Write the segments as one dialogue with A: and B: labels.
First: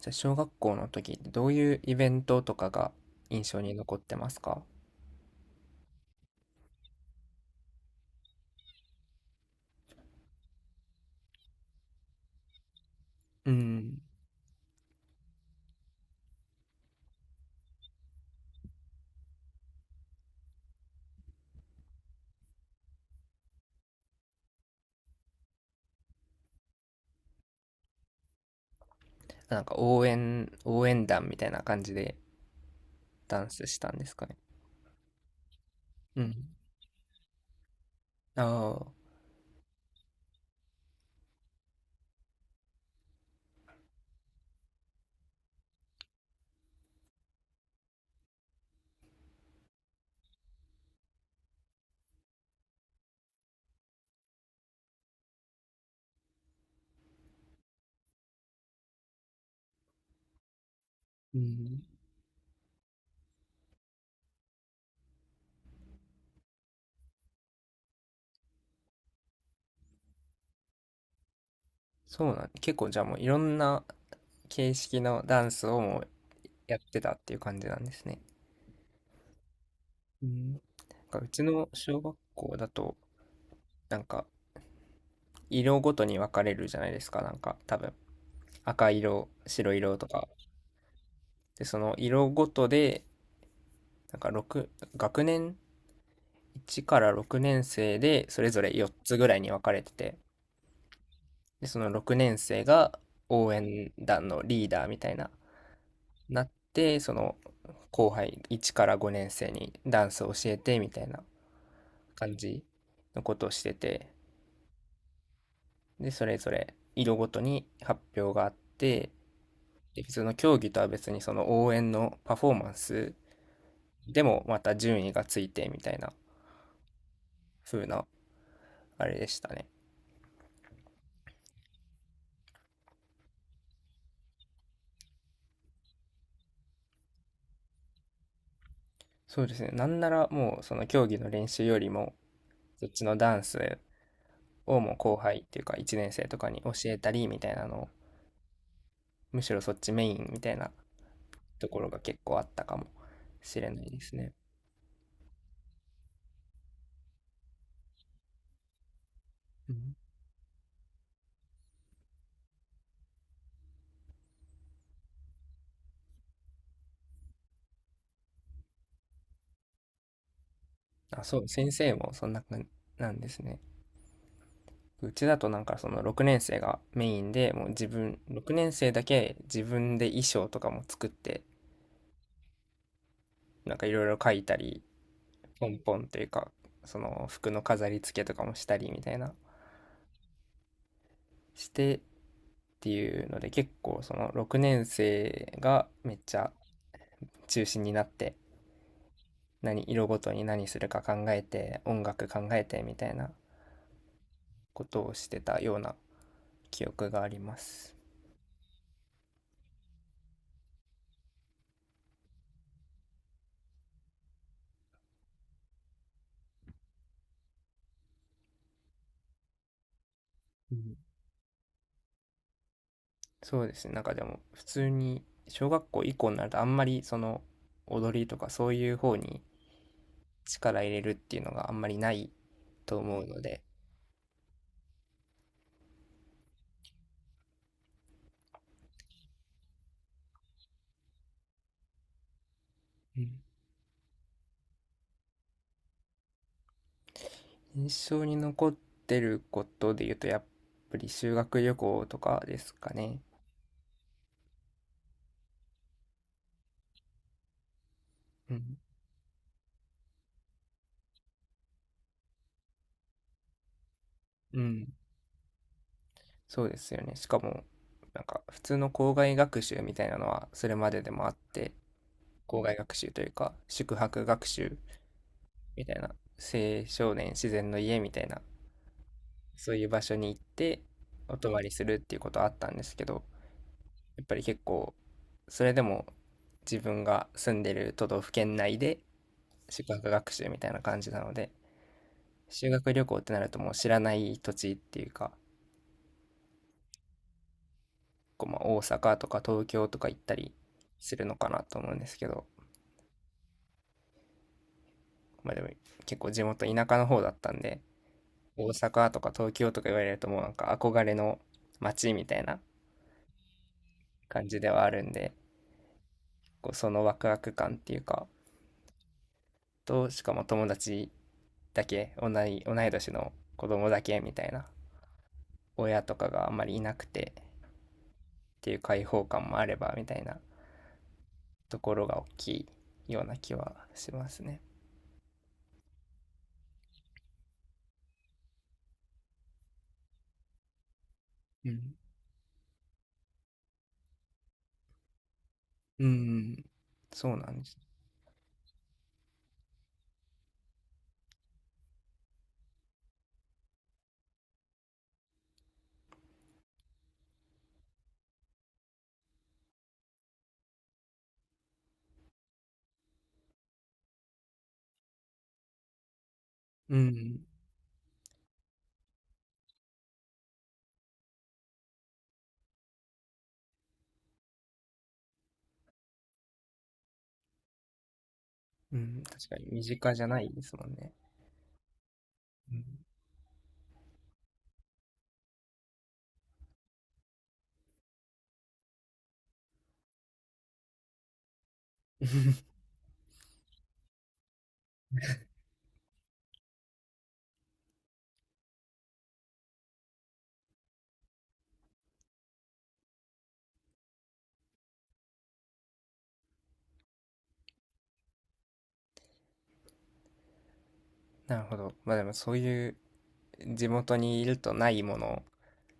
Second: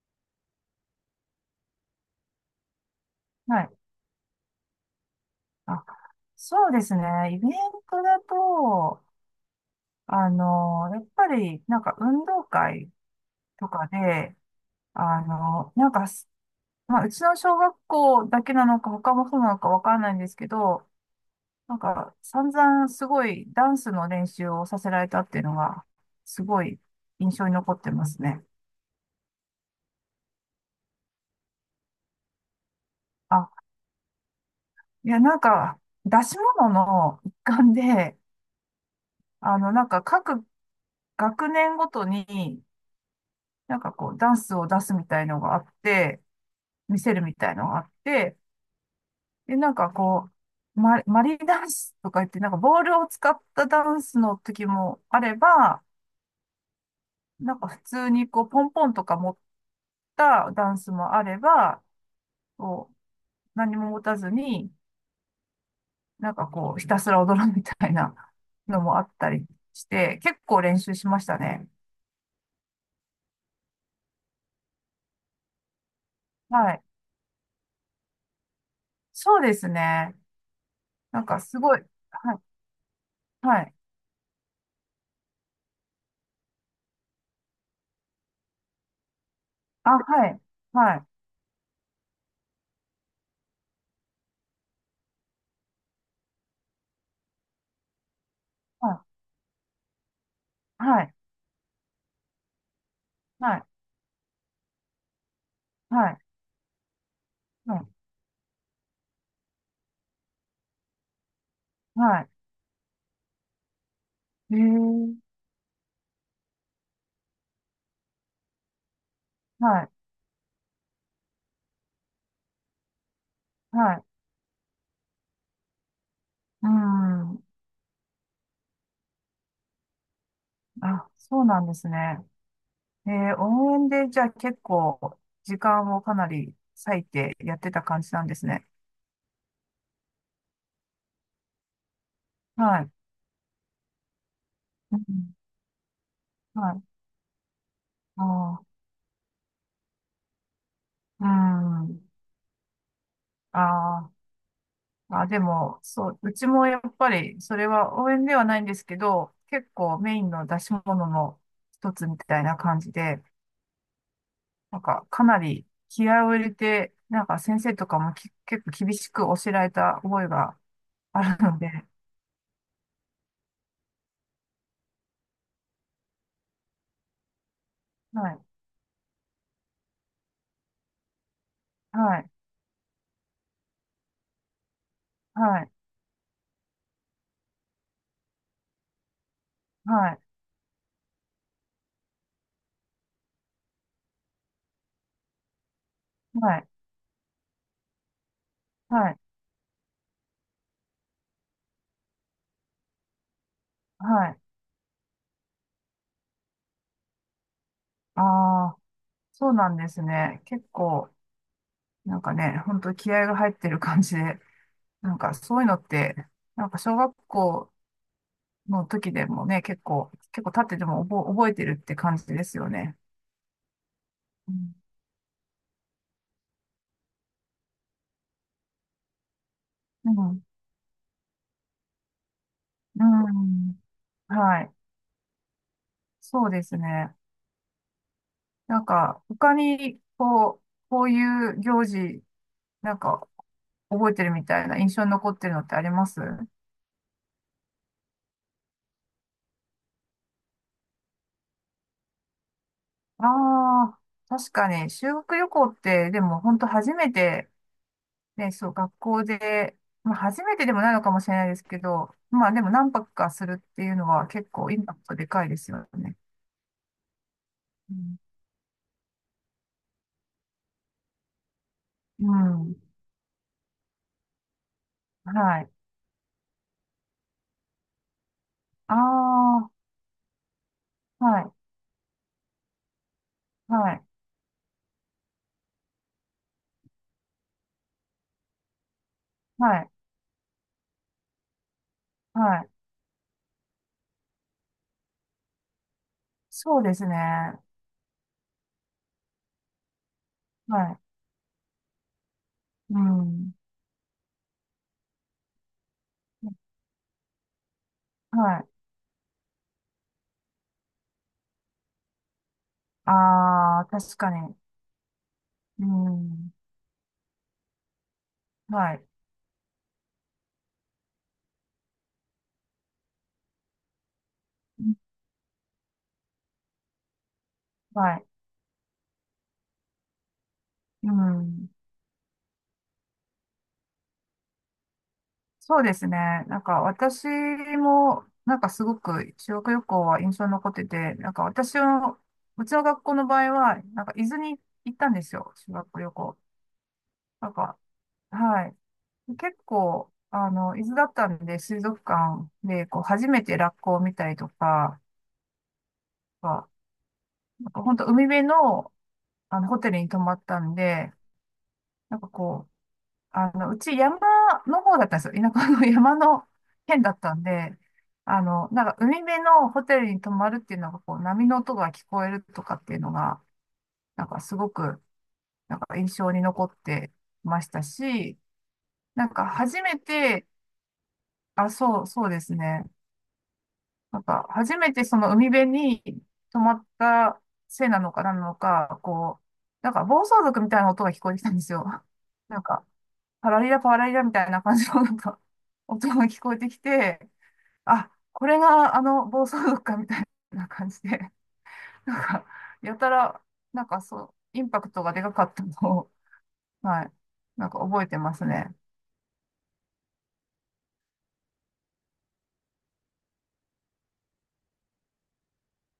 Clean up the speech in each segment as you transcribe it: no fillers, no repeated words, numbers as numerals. A: じゃあ小学校の時ってどういうイベントとかが印象
B: はい。
A: に残ってますか？
B: あ、そうですね。イベントだと、あの、やっぱり、なんか運動会
A: う
B: とか
A: ん。
B: で、あの、なんかす、まあ、うちの小学校だけなのか、他もそうなのかわからないんですけど、散々すごいダンスの練習をさせられたっていうのが、すごい印象に残ってますね。
A: なんか応援団みたいな感じでダ
B: あ、
A: ンスしたんですかね。
B: いや、なんか、
A: う
B: 出し
A: ん。
B: 物の一環で、
A: ああ、
B: 各学年ごとに、ダンスを出すみたいのがあって、見せるみたいのがあって、で、マリーダンスとか言って、ボールを使ったダンスの時もあれば、なんか普通にこう、ポンポンとか持ったダンスもあ
A: う
B: れ
A: ん。
B: ば、こう、何も持たずに、ひたすら踊るみたいなのもあったりして、結構練習しましたね。
A: そうなん、結構じゃあもういろんな形式のダンスをもう
B: は
A: やっ
B: い。
A: てたっていう感じなんですね。
B: そうですね。
A: うん。なんか
B: なん
A: う
B: か
A: ち
B: す
A: の
B: ごい、
A: 小学
B: はい、
A: 校だと、
B: はい。
A: なんか色ごとに分かれるじゃないですか、なんか多分。赤色、白
B: あ、
A: 色と
B: は
A: か。
B: い、はい。
A: で、その色ごとで、なんか6、学年1から6年生でそれぞれ
B: は
A: 4
B: い、
A: つぐらいに分かれてて、
B: はい、
A: で、その6年生が
B: は
A: 応
B: い、
A: 援団のリーダーみたいな、
B: はい、
A: なって、その
B: はい、
A: 後輩1から5年生にダンスを教えてみたいな
B: は
A: 感じのことをしてて、
B: い。へえ、
A: で、それぞれ色ごとに発表があって、
B: はい、
A: で、普通の競技とは別にその応援のパフォーマンス
B: はい。
A: でもまた順位がついてみたいな
B: うん。
A: 風なあれでしたね。
B: あ、そうなんですね。えー、応援で、じゃあ結構、時間をかなり割いてやってた感じなんですね。
A: そうですね。なんならもうその競技の練習よりも
B: は
A: そっ
B: い。
A: ちのダンスをもう
B: う
A: 後
B: ん、
A: 輩っていうか1年生とかに教
B: はい。
A: えたりみたいなのを、
B: ああ、
A: むしろそっちメインみたいな
B: う
A: ところが
B: ん。
A: 結構あったかもしれないで
B: あ
A: すね。
B: ー、あ、でも、そう、うちもやっぱり、それは応援ではないんですけど、結
A: うん。
B: 構メインの出し物の一つみたいな感じで、かなり気合を入れて、先生とかもき結構厳しく教えられた覚えがあ
A: あ、そ
B: る
A: う、
B: ので、
A: 先生もそんな感じなんですね。うちだとなんかその6年生がメインで、もう自分、
B: はい、
A: 6年生だけ自分で衣装とかも作って、
B: はい、
A: なんかいろいろ書いたり、
B: は
A: ポ
B: い、
A: ンポンというか、その服の飾り付けとかもしたりみたいな、
B: はい、
A: してっていうので、結構その6年生がめっちゃ
B: はい、
A: 中心になって
B: はい、
A: 何色ごとに何するか考えて音楽考えてみたいな
B: はい。
A: ことをしてたような記憶があります。
B: ああ、そうなんですね。結構、本当気合が入ってる感じで、そういうのって、小学校の時でもね、結構経っ
A: う
B: てて
A: ん。
B: も覚えてるって感じですよね。
A: そうですね。なんかでも
B: う
A: 普
B: ん、
A: 通に小学校以降になるとあんまりその踊りとかそういう方に
B: うん、
A: 力入れるっていうのがあんまりないと
B: う
A: 思うので。
B: ん、はい、そうですね。なんか、他に、こう、こういう行事、なん
A: う
B: か、
A: ん。
B: 覚えてるみたいな印象に残ってるのってありますあ
A: 印象に残ってることで言うとやっぱり修学旅行とかですかね。
B: あ、確かに、修学旅行って、でも、本当初めて、ね、
A: う
B: そう、
A: ん、
B: 学校で、まあ、初めてでもないのかもしれないですけど、まあ、でも、何泊かするっていうのは、結
A: う
B: 構、イン
A: ん、
B: パクトでかいですよね。
A: そうですよね。しかも、
B: うん。
A: なんか普通の校外学習みたいなのはそれまででもあって、
B: う
A: 校外学
B: ん、
A: 習というか、宿泊学習
B: はい。
A: みたいな、青少年自然の家みたいな、
B: ああ、
A: そういう場所に行ってお
B: は
A: 泊
B: い、
A: まりするっていうことはあったんですけど、
B: はい、
A: やっぱり結構、それでも自分が住んでる都道府県内で
B: はい、
A: 宿泊学習みたいな感じなので、
B: は
A: 修
B: い。
A: 学旅行ってなるともう知らない土地っていうか、
B: そうですね。は
A: こうまあ大阪とか東京とか行ったりす
B: い。
A: るのかなと思うんですけど、
B: うん。
A: まあでも結構地元田舎の方だったんで、
B: は
A: 大
B: い。
A: 阪とか東京とか言われるともうなんか憧れの街みたいな
B: ああ、確か
A: 感
B: に。
A: じではあるんで、
B: うん。
A: こうそのワクワク感っていうか、
B: はい。
A: と、しかも友達だけ、同い年の子供だけみたいな、
B: うん、
A: 親とかがあんまりいなくてっ
B: はい。
A: ていう開放感もあればみたいな
B: うん。
A: ところが大きいような気はしますね。
B: そうですね。なんか私も、なんかすごく修学旅行は印象に残ってて、なんか
A: う
B: 私
A: ん。
B: の、うちの学校の場合は、なんか伊豆に行ったんですよ。修学
A: う
B: 旅行。
A: ん。そうな
B: なん
A: んです。
B: か、はい。結構、あの、伊豆だったんで、水族館で、こう、初めてラッコを見たりとか、なんか、なんか本当海辺の、あの、ホテルに泊まったんで、なんかこう、うち山の方だったんですよ。田舎の 山の
A: う
B: 県だったん
A: ん。
B: で、海辺のホテルに泊まるっていうのが、こう、波の音が聞こえるとかっていうのが、なんかすごく印象に残ってましたし、
A: うん、
B: なんか
A: 確かに
B: 初
A: 身
B: め
A: 近じゃな
B: て、
A: いですもんね。
B: あ、そう、そうです
A: うん。
B: ね。なんか初めてその海辺に泊まったせいなのか何なのか、こう、暴走族みたいな音が聞こえてきたんですよ。なん か、パラリラパラリラみたいな感じのなんか 音が聞こえてきて、あ、これがあの暴走族かみたいな感じで、なんか、やたら、なんかそう、インパクトがでかかったのを、はい、なんか覚えてますね。
A: なるほど。まあでもそういう地元にいるとないもの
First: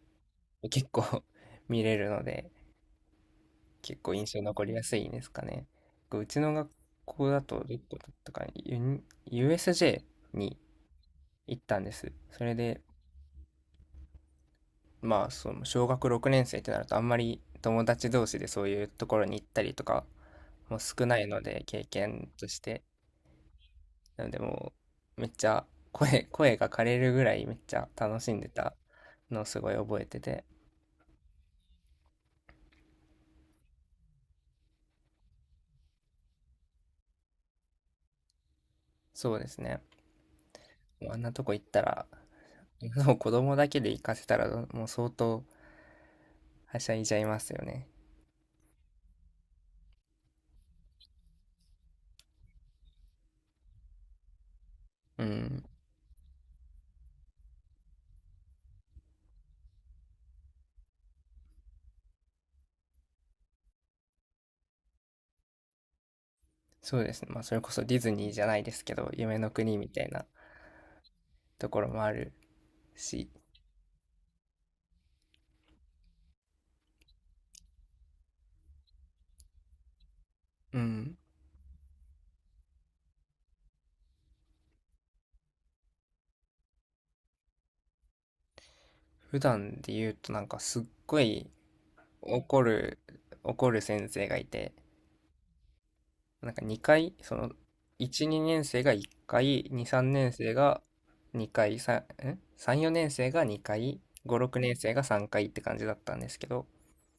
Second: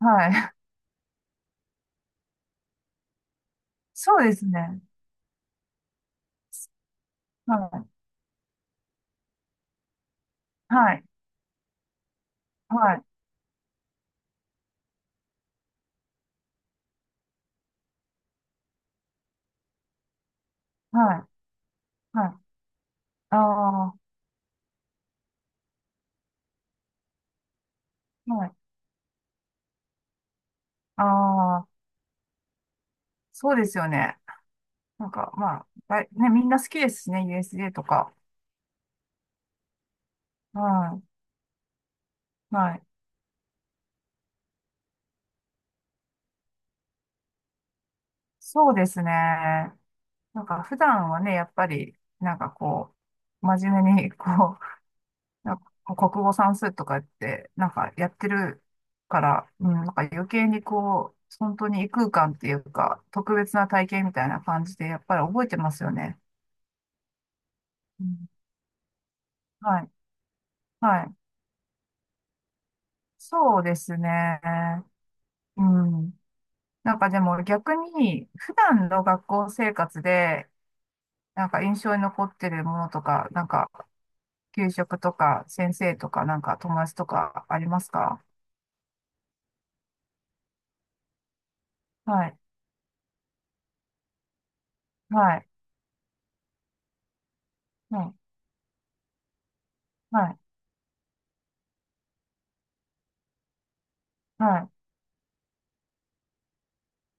B: はい。
A: を結構 見れるので、結構
B: そう
A: 印
B: で
A: 象
B: す
A: 残りや
B: ね。
A: すいんですかね。うちの学校だと、ど
B: は
A: こだったかな、USJ に
B: い。はい。
A: 行ったんです。それで、
B: はい。
A: まあその小学6年生ってなるとあんまり友達同士でそういうところに行ったりとかも少な
B: は
A: いの
B: い。
A: で、経
B: は
A: 験
B: い。
A: として。
B: ああ、
A: なのでもうめっちゃ声が枯れるぐらいめっちゃ楽しん
B: は
A: で
B: い。
A: たのをすごい覚えてて。
B: ああ、そうですよね。なんか、まあ、だいね、みんな好きですしね、USJ とか。
A: そうですね。
B: は
A: もうあんなとこ行ったら、
B: い。はい。
A: もう子供だけで行かせたら、もう相当はしゃいじゃいますよね。
B: そうですね。なんか普段はね、やっぱり、なんかこう、真面目に、こ
A: う
B: う、なん
A: ん。
B: か国語算数とかやって、なんかやってるから、うん、なんか余計にこう、本当に異空間っていうか、特別な体験みたいな感じで、やっぱり覚えてますよね。
A: そうですね。まあ、それこそディ
B: う
A: ズニ
B: ん、
A: ーじゃないですけど、夢の国
B: は
A: み
B: い。
A: たいな
B: はい。
A: ところもあるし、
B: そうですね。うん。なんかでも逆に、普段の学校生活で、
A: うん。
B: なんか印象に残ってるものとか、なんか給食とか、先生とか、なんか友達とかありますか？
A: 普段で言うと、なんかすっごい
B: はい、
A: 怒る、怒る先生がいて、
B: はい、
A: なんか2回、その、
B: はい、
A: 1、2年生が1回、2、3
B: は
A: 年
B: い、
A: 生が2回、3、4年生が2回、5、
B: は
A: 6
B: い、
A: 年生が3回って感じだったんですけど、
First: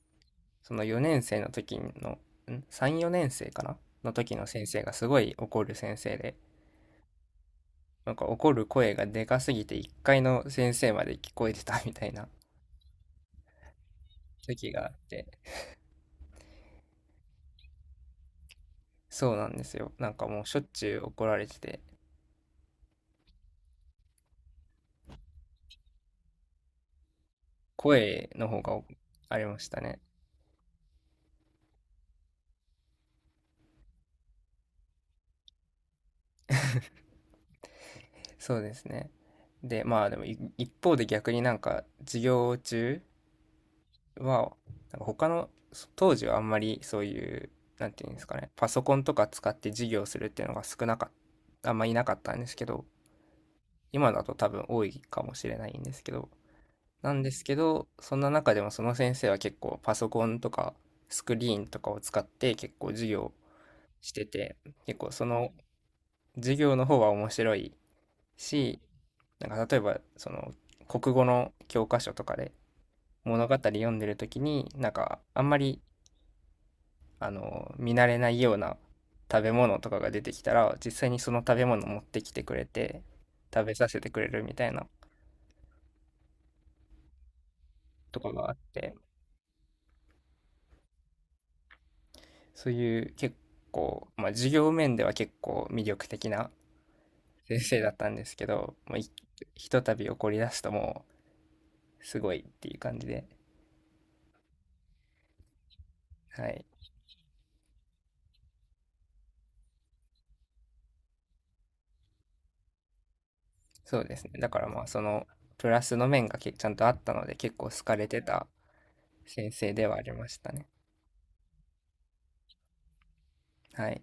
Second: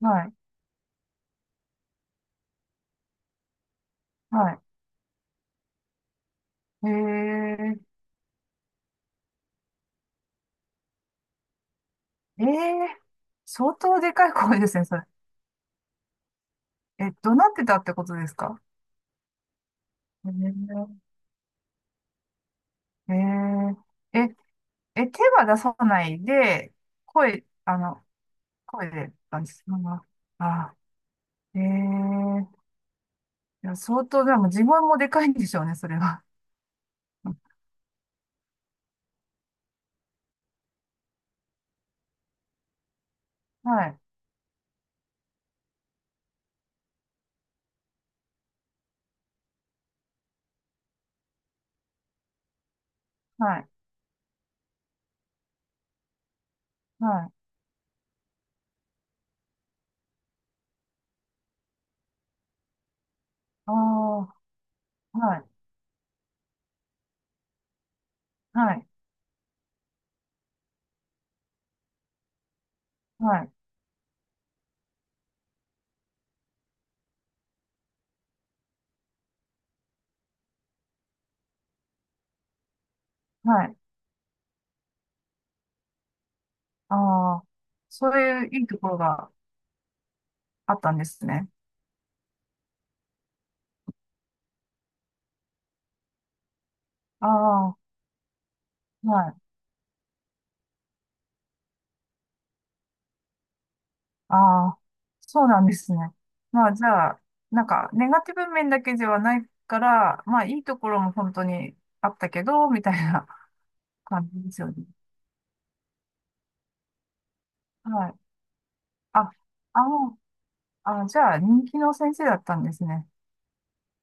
B: はい、
A: その4年生の時の、3、4年生かなの時の
B: は
A: 先生がすごい怒る先生で、
B: い。え
A: なんか怒る声がでかすぎて1階の先生まで聞こえてたみたいな
B: ー、えー、相当でかい 声で
A: 時
B: す
A: が
B: ね、
A: あっ
B: それ。
A: て、
B: え、怒鳴ってたってことですか？
A: そうなんですよ。なんか
B: え
A: もうしょっち
B: ー、
A: ゅう怒られてて、
B: えー、え、え、手は出さないで、声、あの、
A: 声の方が
B: 声で、
A: あ
B: あ、
A: りまし
B: その
A: たね。
B: まま、あ、えー、いや、相当、でも自分もでかいんでしょうね、それは。
A: そうですね。で、まあでも一方で逆になんか授業中、
B: はい、
A: は、なんか他の、当時はあんまりそういう、なんていうんですかね、パソコンとか使って授業するっていうのが少なかった、あんまいなかったんですけど、
B: はい、
A: 今だと多分多いかもしれないんですけど、
B: はい、
A: そんな中でもその先生は結構パソコンとかスクリーンとかを使って結構授業
B: あ
A: して
B: あ、
A: て、結構そ
B: はい。
A: の授業の方が面白い
B: は
A: し、
B: い、
A: なんか例えばその国語の教科書とかで
B: は
A: 物
B: い。
A: 語読んでる時になんかあんまりあの見慣れないような食べ物とかが出てきたら実際にその食べ物持ってきてくれて
B: は
A: 食べ
B: い。
A: させてくれるみたいな
B: ああ、そ
A: と
B: う
A: か
B: いう
A: があっ
B: いいとこ
A: て、
B: ろがあったんですね。
A: そういう結構、まあ、授業面では結構魅力的な
B: ああ、
A: 先
B: は
A: 生だったんですけど、もう
B: い。
A: ひとたび怒り出すともうすごいっていう感じで、
B: ああ、そうなんですね。
A: はい、
B: まあ、じゃあ、なんか、ネガティブ面だけではないから、まあ、いいところも本当にあったけど、みたいな
A: そう です
B: 感
A: ね。
B: じ
A: だ
B: で
A: か
B: す
A: ら
B: よ
A: ま
B: ね。
A: あそのプラスの面がちゃんとあったので結構好かれ
B: はい。
A: てた
B: あ、
A: 先生
B: あ
A: ではあり
B: の、
A: ましたね。
B: あ、じゃあ、人気の先生だったんですね。
A: はい、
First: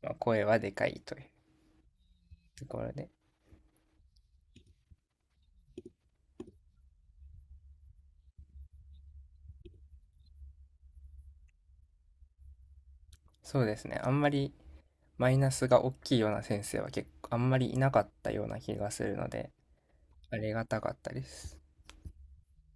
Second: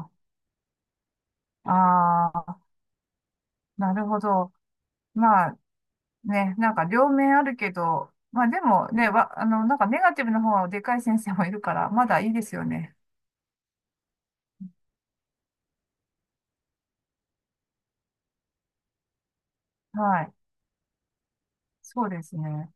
A: まあ、声はでかいという
B: あ、ああ、
A: ところで。
B: なるほど。まあ、ね、なんか両面あるけど、まあでもね、わ、あの、なんかネガティブの方はでかい先生もいるから、まだいいですよね。
A: そうですね。あんまりマイナスが大きいような先生は結構あんまりいなかったような気がするので、
B: はい。
A: ありがたかったです。
B: そうですね。